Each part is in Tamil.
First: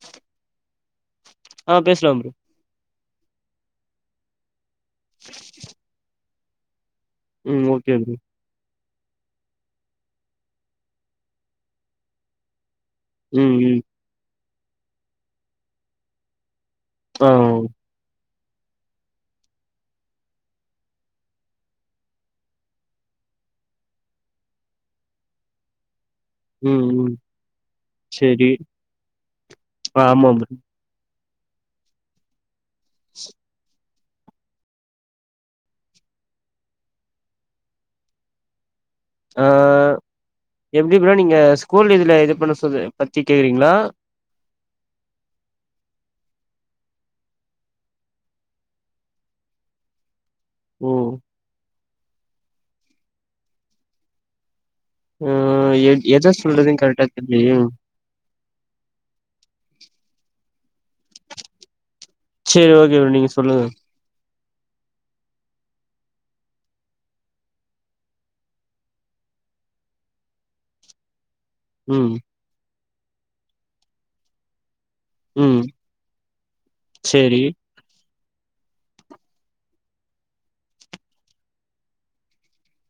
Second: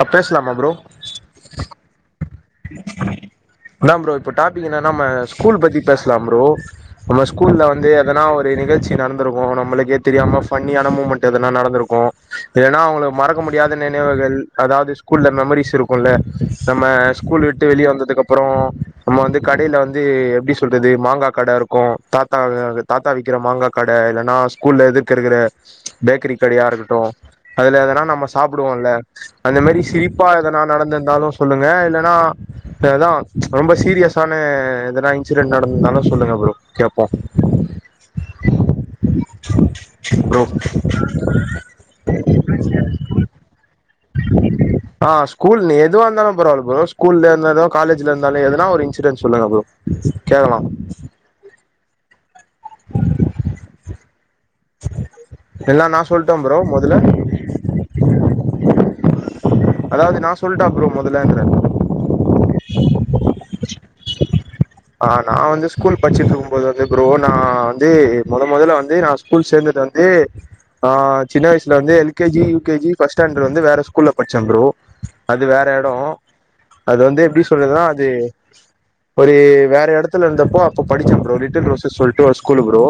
ஆ பேசலாமா ப்ரோ ஆ பேசலாம் ப்ரோ என்னா ப்ரோ [unintelligible] இதுல நம்ம ஸ்கூல் பத்தி பேசலா ப்ரோ நம்ம ஸ்கூல்ல ம் வந்து ஓகே ப்ரோ எதனா ஒரு நிகழ்ச்சி நடந் இருக்கு நம்மளுக்கே தெரியாம ஃபன்னியான மூமெண்ட் எதனா நடந்திருக்கு இல்லன்னா உங்க மறக்க ம் ம் முடியாத நினைவுகள் அதாவது ஸ்கூல்ல மெமரிஸ் இருக்கும்ல்ல நம்ம ஆ கூல் விட்டு வெளிய வந்ததுக்கப் அப்புறோ நம்ம வந்து கடையில வந்து எப்டி சொல்றது மாங்கா கடை இருக்கும் தாத்தா தாத்தா விக்கிற மாங்கா கடை இல்லைன்னா ஸ்கூல்ல எதிர்க்க இருக்கற பேக்கரி கடையா ம் இருக்கட்டு ம் அதுல எதனா நம்ம செரி சாப்பிடுவோம்ல அந்த மாரி சிரிப்பா ஆமா ப்ரோ எதுனா நடந்திருந்தாலு சொல்லுங்க இல்ல ஆ ப்ப அதா ரொம்ப சீரியஸ் [unintelligible] எதனா இன்சிடென்ட் நடந்திருந்தாலு சொல்லுங்க ப்ரோ கேப்போ அஹ் ப்ரோ எப்டி ப்ரோ நீங்க ஸ்கூல் இதுல இது பண்ண சொல்லி பத்தி கேக்குறீங்களா [inaudible] ஆஹ் ஸ்கூல் எதுவா இருந்தாலு பரவால்ல ப்ரோ ஸ்கூல்ல இருந்தாலு காலேஜ்ல இருந்தாலு எதுனா ஒரு இன்ஸிடண்ட் சொல்லுங்க ப்ரோ கேக்கலாம் ஓ [inaudible] ஆஹ் எல்லா எ நா எதா சொல்ட்டே ப்ரோ சொல்றதுன்னு மொதல்ல கரெக்டா தெரியலயே அதாவது நான் சொல்ட்டா ப்ரோ மொதல்லங்ரே சேரி ஓகே நீங்க சொல்லுங்க ஆ நா வந்து ஸ்கூல் படிச்சிட்டு இருக்கும்போது வந்து ப்ரோ நா வந்து மொதல் மொதல்ல வந்து நா ஸ்கூல் சேந்தது வந்து ஆஹ் சின்ன வயசுல வந்து ம் L K G U K G first standard வந்து வேற ஸ்கூல்ல படிச் சந்ரூ அது ம் வேற எடோ அது வந்து செரி எப்டி சொல்றதுன்னா அது ஒரு வேற எடத்துல இருந்தப்போ அப்ப படிச்சே ப்ரோ லிட்டில் ரோஸ்னு சொல்லிட்டு ஒரு ஸ்கூலு ப்ரோ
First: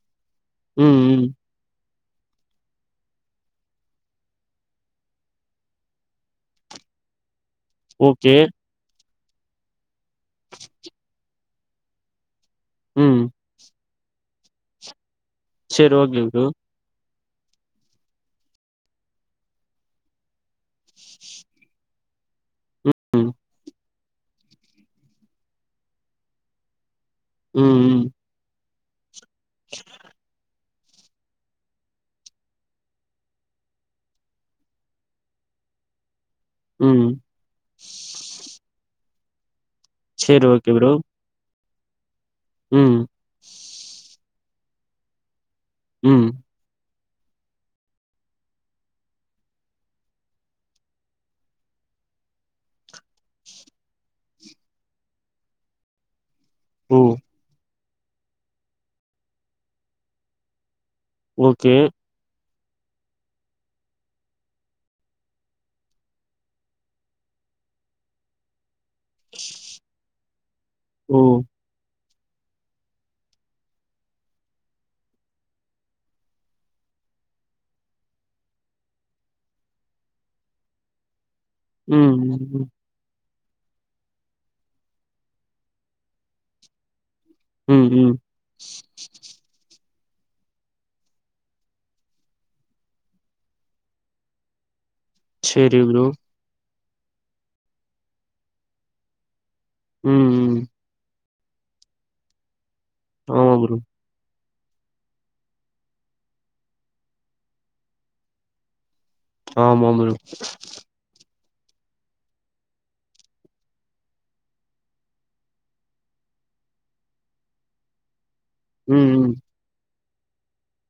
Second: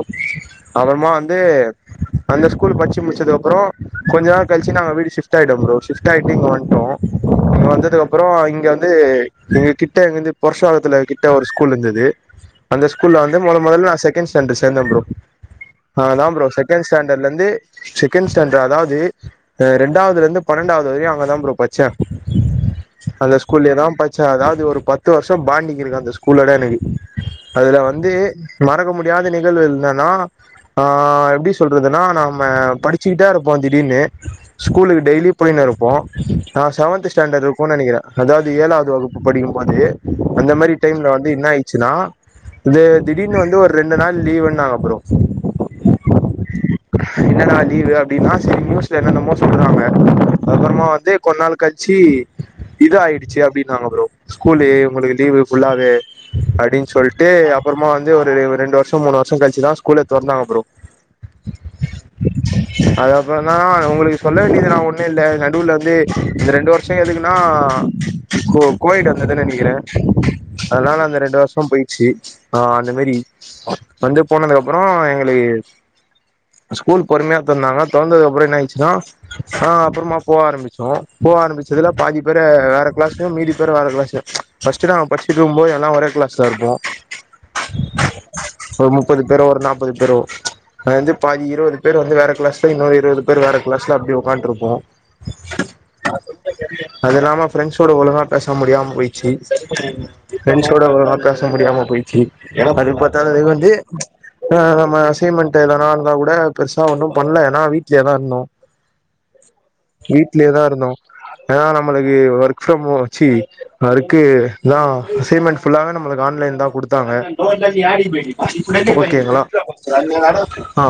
ம் அப்புறமா ம் வந்து அந்த ஸ்கூல் பட்ச்சி முச்சதுக்கப்புறோ கொஞ்ச நாள் கழிச்சு நாங்க வீடு ஷிப்ட் ஆயிட்டோ ப்ரோ ஷிப்ட்டு ஆயிட்டு இங்க வந்துட்டோம் இங்க வந்ததுக்கு அப்றோ ஓகே இங்க வந்து எங்க கிட் கிட்டருந்து பொருஷாகத்துல கிட்டட வர குளுந்துது அந்த ம் ஸ்கூல வந்து மொதல் மொதல்ல நா செக் [unintelligible] சேந்தே ப்ரோ செரி ஆஹ ஓகே அத ப்ரோ செகண்ட்ஸ்டா இருந்து செகண்ட் ஸ்டாண்டர் அதாவது இரண்டாவதுல இருந்து பன்னெண்டாவது வரையும் அங்கதா ப்ரோ பட்ச ம் அந்த ஸ்கூல்லயேதா படிச் ச்சே அதாவது ஒரு பத்து வருஷம் பாண்டிங் இருக்கு அந்த ஸ்கூலோட எனக்கு ம் அதுல ம் வந்து [unintelligible] [unintelligible] நிகழ்வு இருந்தனா எப்படி சொல்றதுன்னா நாம படிச்சக்கிட்டா இருப்போம் திடீர்னு ஸ்கூலுக்கு டெய்லி அப்படின்னு இருப்போம் ஆஹ் ம் செவந்த் ஸ்டாண்டர்டு இருக்குன்னு நெனைக்கிறே அதாவது ஏழாவது வகுப்பு படி து செரி அந்த ஓகே மாதிரி ப்ரோ டைம்ல வந்து என்ன சின்னா இது ம் திடீர்னு வந்து ஒரு ரெண்டு நாள் லீவ்னாங்க ப்ரோ ம் என்னன்னா லீவு அப்டின்னா சரி நியூஸ்ல என்னன்னமோ சொல்றாங்க அப்புறமா வந்து கொஞ்ச நாள் கழிச்சு இது ஆயிடுச்சு அப்படின்னாங்க ப்ரோ ஸ்கூல்ல உங்களுக்கு லீவு ஃபுல்லாவ அப்டின்னு ஓ சொல்ட்டு அப்புறமா வந் வந்து ஒரு ஒரு ரெண்டு வருஷம் மூணு வருஷம் கழிச்சுதா ஸ்கூலே தெறந்தாங்க ப்ரோ ஓகே அது அப்புறம்தா உங்களுக்கு சொல்ல வேண்டியது நா ஒன் இல்ல நடுவுல வந்து இந்த ரெண்டு வருஷம் எதுக்குன்னா கோ-கோவிட் வந்ததுன்னு நெனைக்கிறே அதனால ஓ அந்த ரெண்டு வருஷம் போயிடுச்சு ஆஹ் அந்த மாதிரி வந்து போனதுக்கு அப்புறம் எங்களுக்கு ஸ்கூல் பொறுமையா தொறந்தகா தொறந்ததுக்கு அப்புறம் என்ன ஆச்சுன்னா ஆஹ் அப்புறமா போக ஆரம்பிச்சோ போக ஆரம்பிச்சதுல ம் பாதி பெற ம் வேற கிளாஸ் மீதி பேர் வேர கிளாஸ்ல பஸ்டுதா பஸ்டுக்குஇருக்கும்போது எல்லாம் ஒரே கிளாஸ்ல இருப்போம் உம் கும் ப்ரோ ஒரு நாற்பது ப்ரோ அதுல வந்து பாதி இருபது பேர் வந்து வேறு கிளாஸில் இன்னொரு இருபது பேர் வேறு கிளாஸில் அப்படி உட்கான்ட்டுஇருப்போம் செரி ப்ரோ அதுல்லாம ஃபிரண்ட்ஸ் ஒட ஒழுங்கா பேச முடியாம போயிச்சு ம் ம் ஃப்ரெண்ட்ஸோட இவ்வளவு நாள் ச முடியாம போயிட்சி எவன் கண்பட்டலே ஆமா இதுவந்து ப்ரோ ஆ நம்ம அசைமெண்ட் எதனா இருந்தா கூட பெருசா ஒன்னும் பண்ணல ஏன்னா வீட்லேதா இருந்தோ ஹா வீட்லேதான் இருந்தோம் ஏன்னா நம்மளுக்கு ஒர்க் ஃபிரம் ஹம் ச்சி ஒர்க் தான் அசைன்மென்ட் நம்ம ஆன்லைன் தான் குடுத்தாங்க ம் ஓகேங்களா ஆ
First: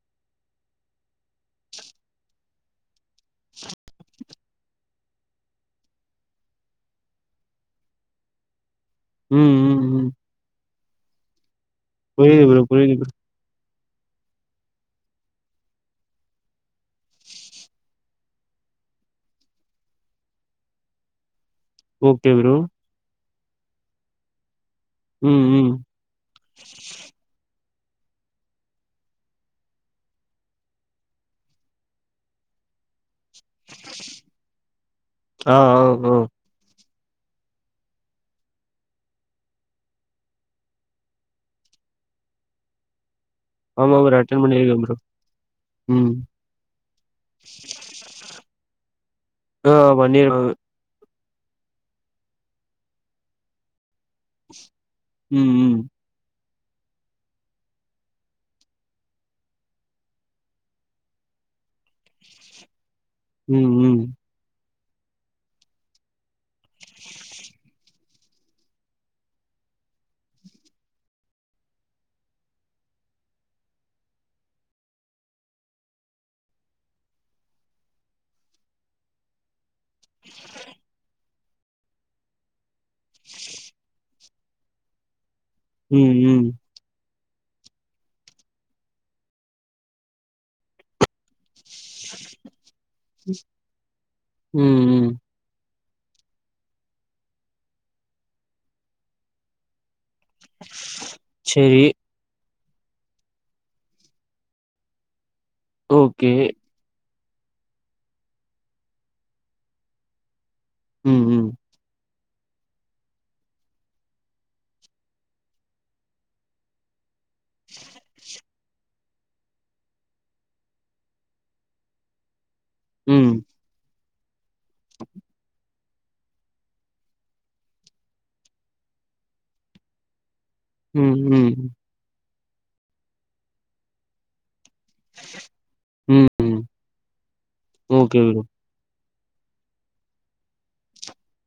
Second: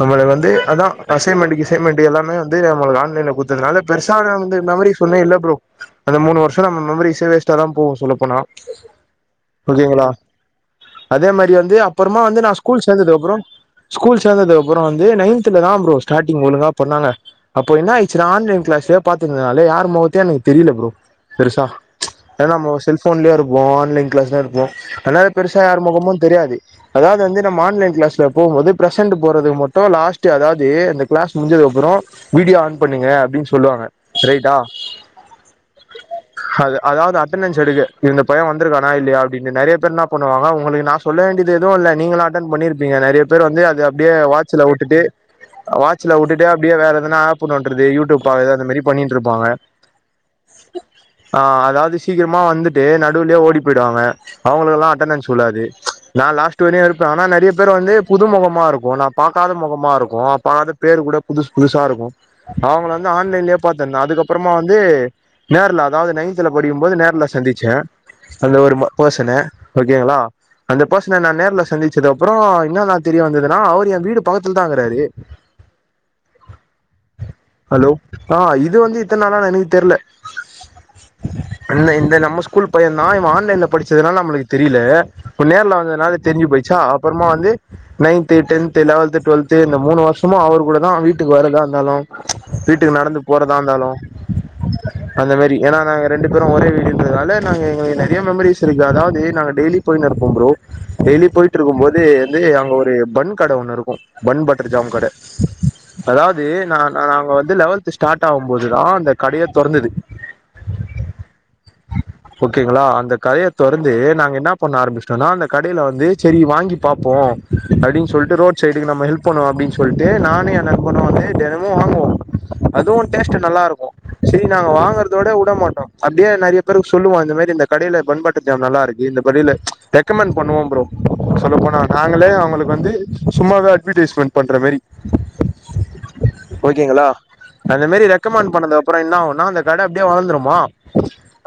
நம்ம வந்து அதான் அசைன்மெண்ட் கிசைமெண்ட் எல்லாமே வந்து நம்மால ஆன்ல கொஞ்ச நாள பெருச நா வந்து மெமரிஸ்சே இல்ல ப்ரோம் அந்த மூணு வருஷம் நம்ம மெமரிஸ் வேஸ்ட தான் போவும் சொல்லப்போனா உம் உம் உம் அதே மாரி வந்து இது அப்பறமா வந்து நான் ஸ்கூல் புரியுது சேந்ததுக்கு அப்பறம் ஸ்கூல் சேந்ததுக்கு அப்புறம் வந்து நையன்துல தான்ப்ரோ ஸ்டாட்டிங் ஒழுங்கா பண்ணாங்க அப்ப என்னாயி சரி ஆன்லைன் கிளாஸ்ல பாத்துக்கேங்கா யார் முகத்தே எனக்கு தெரியல ப்ரோ பெருசா ப்ரோ ஓகே ஏ ப்ரோ நம்ம செல் போன்லயே இருப்போ மார்னிங் கிஸா இருப்போம் அதனால ம் பெருசா ம் யார் முகமும் தெரியாது அதாவது வந்து நம்ம ஆன்லைன் கிளாஸ்ல போகும்போது பிரசெட் போறது மட்டும் லாஸ்ட் அதாவது அந்த கிளாஸ் முடிஞ்சது அப்புறம் வீடியோ அன் பண்ணுங்க அப் அப்டினு சொல்லுவாங்க ரைட்டா ஆ ஆ ஆ அத அதாவது அட்டண்டன்ஸ் எடுக்க இந்த பையன் வந்திருக்கானா இல்லய அப்படின்னு நிறைய பேர் பண்ணுவாங்க உங்களுக்கு நான் சொல்ல வேண்டியது எதுவும் இல்ல நீங்களும் அட்டன் பண்ணிருப்பீங்க நிறைய பே பேர் வந்து அது ஆமா அப்படியே ப்ரோ அட்டன் வாட்சல பண்ணிருக்கே ப்ரோ விட்டுட்டு ம் வாட்சல விட்டுட்டு அப்படியே வேற எதனா போன்நோட்றது யூடியூப் பாக்குறது அந்த மாரி பண்ணிட்டு இருப்பா அவே ஆ பண்ணிருக்காங்க ஆஹ் அதாவது சீக்கிரமா வந்துட்டு நடுலேயே ஓடி போயிடுவாங்க அவங்களுக்கெல்லாம் அட்டண்ஸ் ம் உலாது ம் நான் லாஸ்ட் துங்கினியாக இருப்போ ஆனால் நிறைய பேர் வந்து புது முகமாக இருக்கும் நான் பார்க்காத மோகமாக இருக்கும் அப்ப நான் பேர் கூட புதுசு புதுசாக இருக்கும் அவளப் ஆன்லைன்லே ம் ம் பார்துறுந்தேன் அதுக்கப்புறமா வந் [inaudible] நேரல அதாவது நைத் த்துல படியும் போது நேரல சந்திச்சேன் அந்த ஒரு பெர்சனை ஓகேங்களா அந்த பெர்சனை நான நேரல சந்திச்சது அப்பறம் என்ன நான தெரிய வந்ததுன்னா அவர் என் வீடு பக்கத்துல தான்ங்கறாரு ஹலோ ஆ இது வந்து இத்தனை நாளா நினை தெரள இல்ல இந்த நம் ஸ்கூல் [inaudible] இ ஆன்லைன்ல படிச்சதுனால நம்ம தெரியல உ ம் நேரல [inaudible] ம் தெரி்ஞ் போயிச்சா அப்புறமா வந்து நைன்த டென்து லெவன்து டுவெல்து இந்த மூணு வருஷமும் அவர் கூட தான் வீட்டுக்கு வருதான் [inaudible] வீட்டுக்கு நடந்து போறதா இருந்தாலும் ம் ம் அந்த மாரி ஏனா நாங்க ரெண்டு பேரும் ஒரே வீடுதால நா எங்களுக்கு நெறைய மெமரிஸ் இருக்கு அதாவது நா டெய்லி போய் [inaudible] ம்பறோம் டெய்லி போயிட்டு இருக்கும் சரி போது வந்துங்க ஒரு பன் கட ஒண்ணு இருக்கும் பன் பட்டர் ஜாமன் கட ஓகே அதாவது நான் நாங்க வந்து லெவல்த் ஸ்டார்ட் ஆகும்போதுதான் அந்த கடயை தெறந்தது ம் ம் ஓகேங்களா அந்த கதயை தொடர்ந்து நாங்க என்ன பண்ண ஆரம்பிச்சோம்னா அந்த கடயில வந்து சேரி வாங்கி பார்ப்போம் அப்டின்னு சொல்லிட்டு ரோட் சைடுக்கு நம்ம லெல்ப் பண்ண அப்டின்னு சொல்லிட்டு நானே எனக்கு ஆ ஆமா அதுவும் ம் டேஸ்ட்ட் நல்லா இருக்கும் செரி நாங்க வாங்குறதோட விட மாட்டோம் அப்டியே நெறைய பேருக்கு சொல்லுவோம் இந்த மாரி இந்த கடயில பண்பாட்டும் நல்லா இருக்கு இந்த படியில ரெக்கமெண்ட் பண்ணுவோம் ப்ரோம் ம் சொல்ல ம் போனா நாங்களே உங்களுக்கு வந்து சும்மா அட்வர்டைஸ்மெண்ட் பண்ற மாரி ம் ம் ஓகேங்களா அந்த மாரி ஓகே ப்ரோ ரெக்கமண்ட் பண்ணது அப்பறம் என்ன அந்த கட அப்டியே வளர்ந்துருமா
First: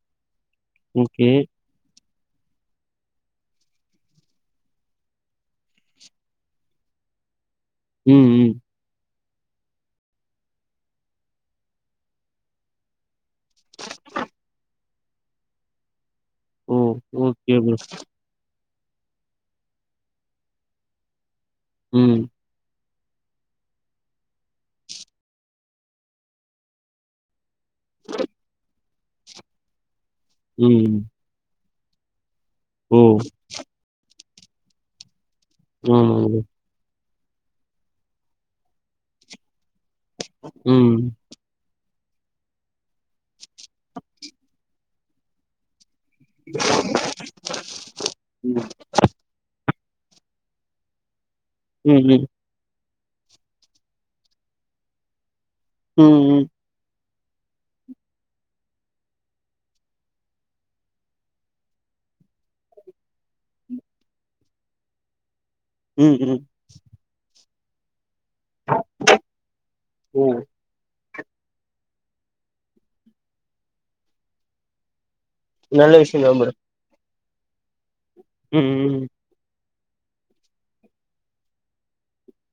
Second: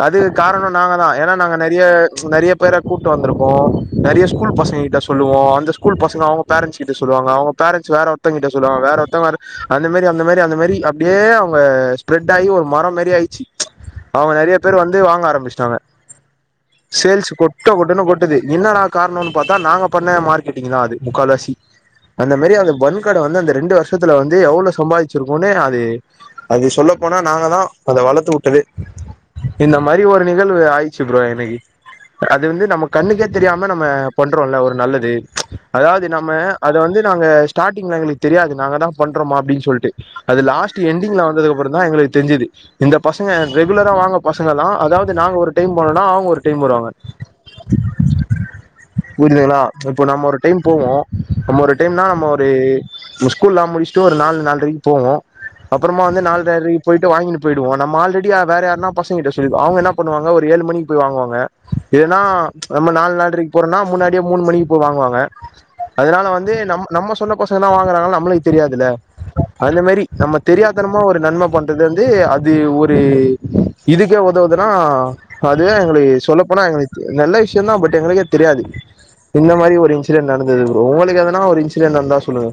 அது காரணம் நாங்க தான் ஓகே ஏன்னா நாங்கள் நெறைய நெறைய பேரை கூட்டு வந்திருகோம் நெறைய ஸ்கூல் பசங்க கிட்ட சொல்லுவோம் அந்த ஸ்கூல் பசங்க அவங்க பேரண்ட்ஸ் கிட்ட சொல்லுவாங்க அவங்க பேரன்ஸ் வேற ம் ஒருத்தங்க கிட்ட ம் சொல்லுவங்க வேற ஒருத்தங்க அந்த மாரி அந்த மாரி அந்த மாரி அப்டியே அவங்க ஸ்ப்ரெட் ஆகி ஒரு மரம் மாரி ஆயிச்சு அவங்க நெறைய பேர் வந்து வாங்க ஆரம்பிச்சிட்டாங்க ஓ சேல்ஸ் ஓகே கொட்ட ப்ரோ கொட்டனு கொட்டது இன்ன நாடா காரம்னு பார்த்தா நாங்க பண்ண மார்கெட்டி் தான் அது முக்கால்லாசி ம் அந்த மாரி அந்த பன் வந்து அந்த ரெண்டு வருஷத்துல வந்து எவ்வளவு சம்பாதிச்சிருக்கோனு அது அது சொல்ல போனா நாங்க தான் அந்த வளத்து வுட்டது இனம் மரி ஒரு நிகழ்வு ம் ஆயிச்சு ப்ரோ இனக்கு அது வந்து நம்ம ஓ கண்ணுக்கே தெரியாம நம்ம பண்ணுறோல ஒரு நல்லது அதாவது ஆமா நம்ம ப்ரோ அத வந்து நாங்க ஸ்டாட்டிங்ல எங்களுக்கு தெரியாது நாங்க தான் பண்றோமா அப்பின்னு சொல் அது லாஸ்ட் ம் என்டிங்ல வந்ததுக்கப்புறம் தான் எங்களுக்கு தெஞ்சுது இந்த பசங்க ரெகுலரா வாங்க பசங்கலாம் அதாவது நாங்க ஒரு டைம் போனனா அவங்க ஒரு டைம் வருவாங்க ம் புரிதுங்களா இப்போ நம்ம ஒரு டைம் போவோம நம்ம ஒரு ம் டைம்னா நம்ம ஒரு ஸ்கூலாம் முடிச்சு ப்ப ஒரு நாலு நாலரைக்கு போவோம் ம் அப்புறமா வந்து ம் நாலுரைக்கு போயிட்டு வாங்கட்டு போயிடுவோம் நம்ம ஆல்ரெடி வேற யாரு பசங்க சொல்லிடுவோ அவங்க என்ன பண்ணுவாங்க ஒரு ஏழு மணிக்கு போய் வாங்குவாங்க இல்லனா நம்ம நாலு நாலரைக்கு போறோம்னா முன்னாடியே முணு மணிக்கு போய் வாங்குவாங்க ம் ம் அதனால ம் வந்து நம் நம்ம சொன்னச தான் வாங்கறா நமள அந்த மாதிரி ஓ! நம்ம தெரியாதனமா ஒரு நன்ம பண்றது வந்து அது ஒரு இதுக்கே உதவுதுனா அதுதான் நல்ல எங்களுக்கு விஷயந்தா சொல்ல ப்ரோ போனா எங்களுக்கு நல்ல விஷயம் தான் பட் எங்களுக்கே தெரியாது ம் ம் இந்த மாரி ஒரு இன்சிடென்ட் நடந்தது ப்ரோ உங்களுக்கு எதனா ஒரு இன்சிடென்ட நடந்தா சொல்லுங்க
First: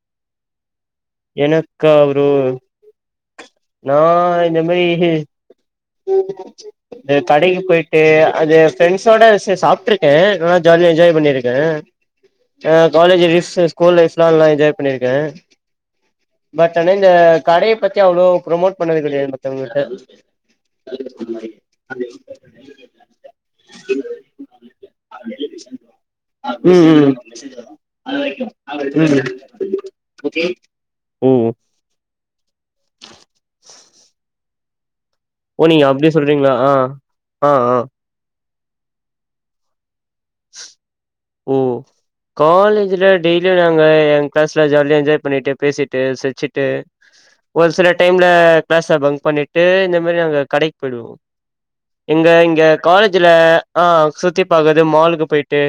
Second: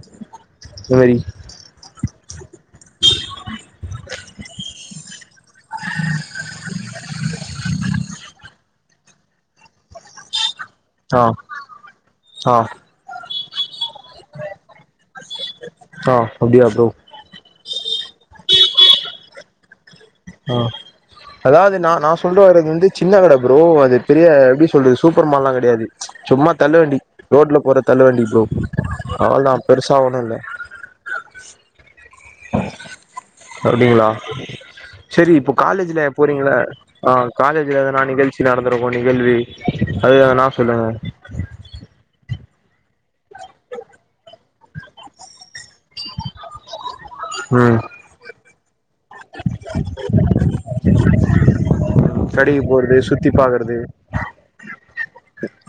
இந்த மாரி எனக்கா ஒரு நான் இந்த மாரி கடைக்கு போயிட்டு அது ஃபரெண்ட்ஸோட சாப்பிட்டு இருக்கேன் ஆன ஜாலியா என்ஜாய் ஆ பண்ணிருக்கேன் ஆ பண்ணிருக்கே காலேஜ் டேஸ் ஸ்கூல் லைஃப்லா நல்லா என்ஜாய் பண்ணிருக்க ஆ ஆ அப்டியா பட் ப்ரோ இந்த கடைய பத்தி ப்ரொமட் பண்ணவே கிடயாதா மத்தவங்களிட்ட ஆ அதாவது நான் நான் சொல்ல வரது ப்ரோ சின்ன கடை ப்ரோ அது பெரிய எப்டி சொல்றது சூப்பர் மால்லாம் கிடையாது சும்மா தள்ளு வண்டி ம் ரோட்ல போற தள்ளு வண்டி ப்ரோ ம் அவ்ளோ தான் பெருசா ஒண்ணு இல்ல ம் ஓ [inaudible] செரி இப்போ ஓ நீங்க காலேஜ்ல அப்டி போறீங்கள சொல்றீங்களா ஆ ஆஹ் ஆ ஆ காலேஜ்ல எதுனா நிகழ்ச்சி இன் அனதர் ஒன் கேள்வி அதேதா நா சொல்லுங்க ம் காலேஜ்ல டெய்லியும் நாங்க எங் கிளாஸ்ல ஜாலியா என்ஜாய் பண்ணிட்டே பேசிட்டு சிர்ச்சிட்டு ஒரு ம் சில டைம்ல கிளாஸ பங்க் பண்ணிட்டு இந்த மாரி அங்க கடைக்கு போயிடுவோம் எங்க இங்க ஸ்டடிக்கு போறது சுத்தி காலேஜில் பாக்குறது ஆ சுத்தி பாக்கறது மாலுக்கு போய்ட்டு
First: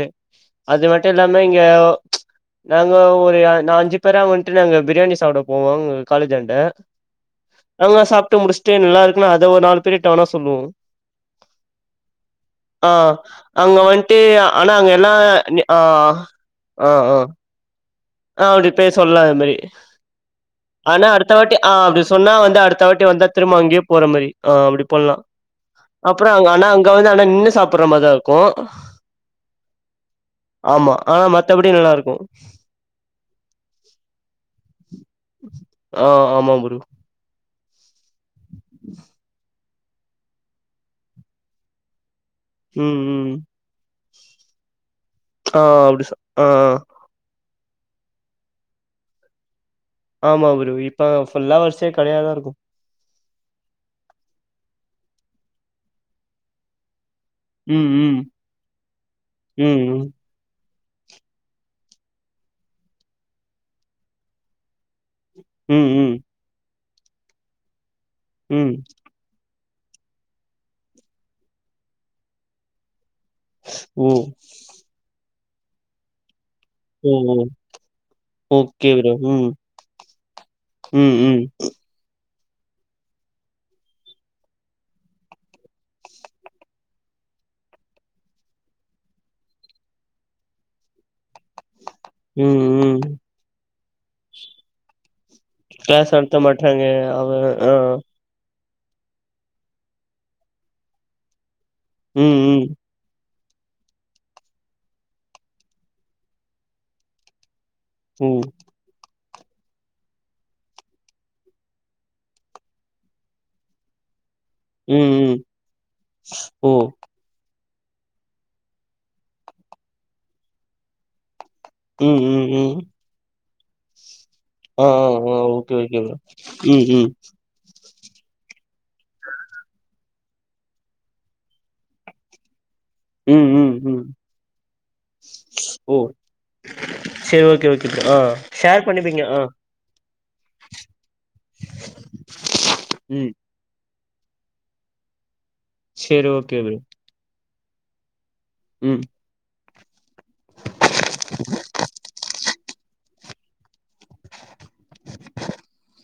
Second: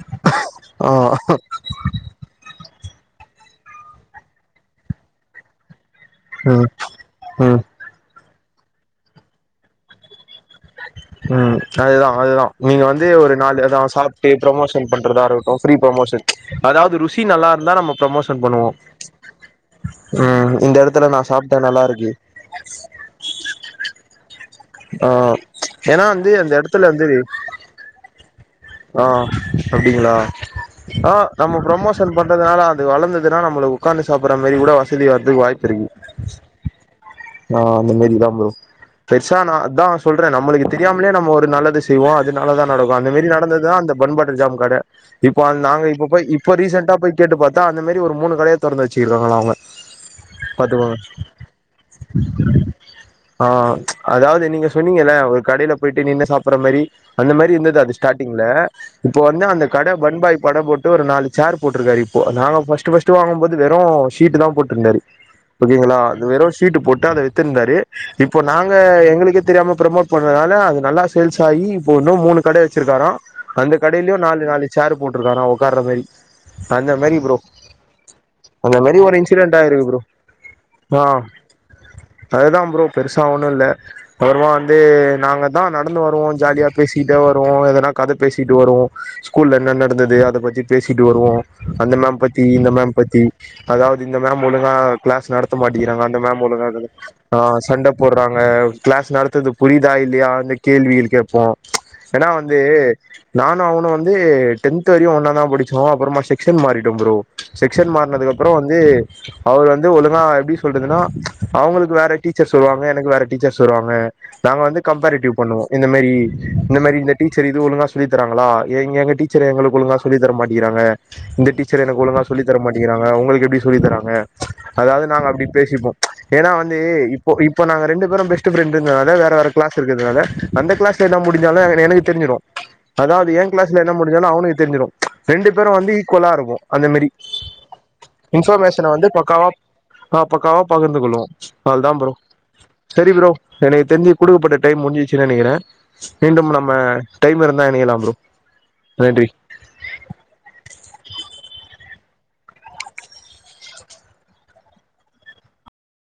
அது ஆ மட்டும் இல்லாம இங்க ஓ நாங்க ஒரு நா அஞ்சு பேரா வன்ட்டு நாங்க பிரியாணி சாப்பிட போவாங்க காலேஜாண்ட ம் ம் நாங்க சாப்ட்டு முடிச் [unintelligible] நல்லா இருக்குனா அத ஒரு நால பேர் டவுனஸ் உம் அதேதான் அதேதான் நீங்க ஆ வந்து ஒரு நாலு அங்க அதான் வந்துட்டு சாப்பிட்டு ஆனா ப்ரொமோஷன் அங்க பண் எல்லா தான்றதா இருக்கட்டும் ஃப்ரீ ஆ புரமோஷன் அதாவது ருசி நல்லாருந்தா ஆஹ் அப்டி போய் சொல்லாம் அது மாரி ம் இந்த ஆனா எடத்துல நா அடுத்த வாட்டி சாப்ட்டே நல்லா ஆஹ் அப்படி இருக்கு சொன்னா வந்து அடுத்த வாட்டி வந்தா திரும்ப அங்கே போற மாரி ஆஹ் அப்டி ஆ பண்லாம் ஏன்னா வந்து அப்புறம் அ அந்த ஆனா அங்க வந்து ஆனா நின்னு சாப்ட்ற மாரிதான் இருக்கும் ஆஹ் அப்டிங்ளா ஆமா ஆனா ஆஹ் நம்ம மத்தபடி நல்லா ப்ரமோஷன் இருக்கு பண்றதுனால அது இதுனா நமல உக்காந்து சாப்புட்ற மாரி கூட வ ஆஹ் ஆமா புரு ஆஹ் அந்த மாரிதான் ப்ரோ பெருசா நான் அதான் சொல்றேன் நம்மளுக்கு தெரியாமலே நம்ம ஒரு நல்லது செய்வோம் இது நால தான் ம் நடக்கும் அந்த மாரி ம் நடந்தது அ அந்த பன் பட்டர் ஜாம் கடை இப்ப அ ஆ நாங்க அப்டி சொ இப்போய் ஆ இப்ப ஆ. ரீசண்டடா போய் கேட்டு பாத் தான் அந்த மாரி ஒரு மூணு கடைய தொறந்து வச்சிருக்காங்களா அவங்க ஆமா குருவே பாத்துக்கோங்க இப்ப ஃபுல்லா வருசியா கடையத்தான் இருக்கும் ஆஹ் அதாவது நீங்க சொன்னீங்கல்ல ஒரு கடையில போயிட்டு நின்னு சாப்பிற மாரி அந்த மாரி இருந்ததுதது ம் அது ம் ஸ்டார்ட் ங்கள இப்ப வந்து அந்த கட ம் பன் பாய் பட போட் ஒரு நாலு சார் போட்டிருக்காருப்போ நாங்கள் ஃபஸ்டு ஃபஸ்டுங்கும்போது வெறும் ஷீட்டு தான் போட்டிருந்தாரு ம் ம் ஓகேங்களா ம் அது வெறும் ஷீட்டு போட் த அத வித்திருந்தாரு இப்போ ம் நாங்க எங்களுக்கே தெரியாம ப்ரமோட் பண்றதனால அது நல்லா சேல்ஸ் ஆயி இப்ப இன்னு மூணு கடை ஆச்சு இருக்காரா அந்த ஓ கடையிலயு நாலு நாலு சேர் போட்ருக்காரா ஒக் உக்கார்ற மாரி அந்த ஓ மாரி ஓ ப்ரோ அந்த ஓகே மாரி ப்ரோ ஒரு ம் இன்சிடென்ட் ஆயிருக்கு ப்ரோ ஆ ம் ம் அதுதா ப்ரோ பெருசா ஒண்ணும் இல்ல அப்றமா வந்து நாங்கதா நடந்து வருவோ ஜாலியா பேசிக்கிட்டே வரு ப்போ எதனா கதை பேசிட்டு வருவோ ஸ்கூல்ல என்ன நடந்தது அத பத்தி பேசிட்டு வருவோ அந்த மேம் பத்தி ம் இந்த மேம் ம் பத்தி அதாவது இந்த மேம் ஒழுங்கா க்ளாஸ் நடத் மாட்டிங்கிறாங்க கிளாஸ் அந்த நடத்த மேம் ஒழுங்கா மாட்றாங்க இதுல அவ ஆ சண்ட போட்றாங்க கிளாஸ் நடத்துறது புரியுதா இல்லையான்னு கேள்விகள் கேப்போ ஏன்னா ம் வந்து ம் நானும் அவனு வந்து டென்த் வரையு ஒன்னாதா படிச்சோ அப்புறமா செக்க்ஷன் மாறிட்டோ ப்ரோ செக்க்ஷன் மாறனதுக்கு ம் அப்புறம் வந்து அவர் வந்து ஒழுங்கா எப்டி சொல்றதுன்னா அவுங்களுக்கு வேற டீச்சர்ஸ் சொல்லுவாங்க எனக்கு வேற டீச்சர்ஸ் சொல்லுவாங்க நாங்க வந்து ம் கம்பாரிட்டிவ் ம் பண்ணுவோ இந்த மாரி ஓ இந்த மாரி இந்த டீச்சர் இது ஒழுங்கா சொல்லி தராங்களா எங்க எங்க டீச்சர் எங்களுக்கு ஒழுங்கா சொல்லித்தர மாட்டிங்கிறாங்க இந்த டீச் ச்சர் எனக்கு ம் ஒழுங்கா சொல்லி ம் தர ம் மாட்டேங்கறாங்க உங்களுக்கு எப்டி சொல்லி தராங்க ஆ அதாவது ஆ நாங்க ஆ அப்டி ஓகே பேசிப்போ ஓகே ப்ரோ ஏன்னா வந்து ம் இப்போ இப்போ நாங்க ரெண்டு பேரும் பெஸ்ட் ஃப்ரண்டுங்கிறதுனால வேற வேற கிளாஸ் இருக்குறதால அந்த கிளாஸ்ல என்ன [unintelligible] [unintelligible] எனக்கு தெரிஞ்சிறும் அதாவது ம் ம் ஏன் ம் கிளாஸ்ல என்ன ம் முடிஞ்சாலு அவனுக்கு தெரி்ஞ்சிரும் ரெண்டு பேரும் வந்து ஓ ஈக்குவலா இருக்கும் அந்த மாரி சரி ஓகே ஓகே ப்ரோ ஆ ஷேர் இன்பர்மேஷன வந்து பண்ணிப்பீங்க ஆ பக்காவா ஆ பக்காவா பகிர்ந்து கொள்ளுவோ அதான் ப்ரோ சரி ப்ரோ ம் எனக்கு தெரிஞ்சு குடுக்கப்பட்ட டைம் முடிஞ்சிச்சு நெனைக்கிறே சரி மீண்டும் ஓகே நம்ம ப்ரோ டைம் இருந் [unintelligible] ப்ரோ ம் நன்றி [inaudible]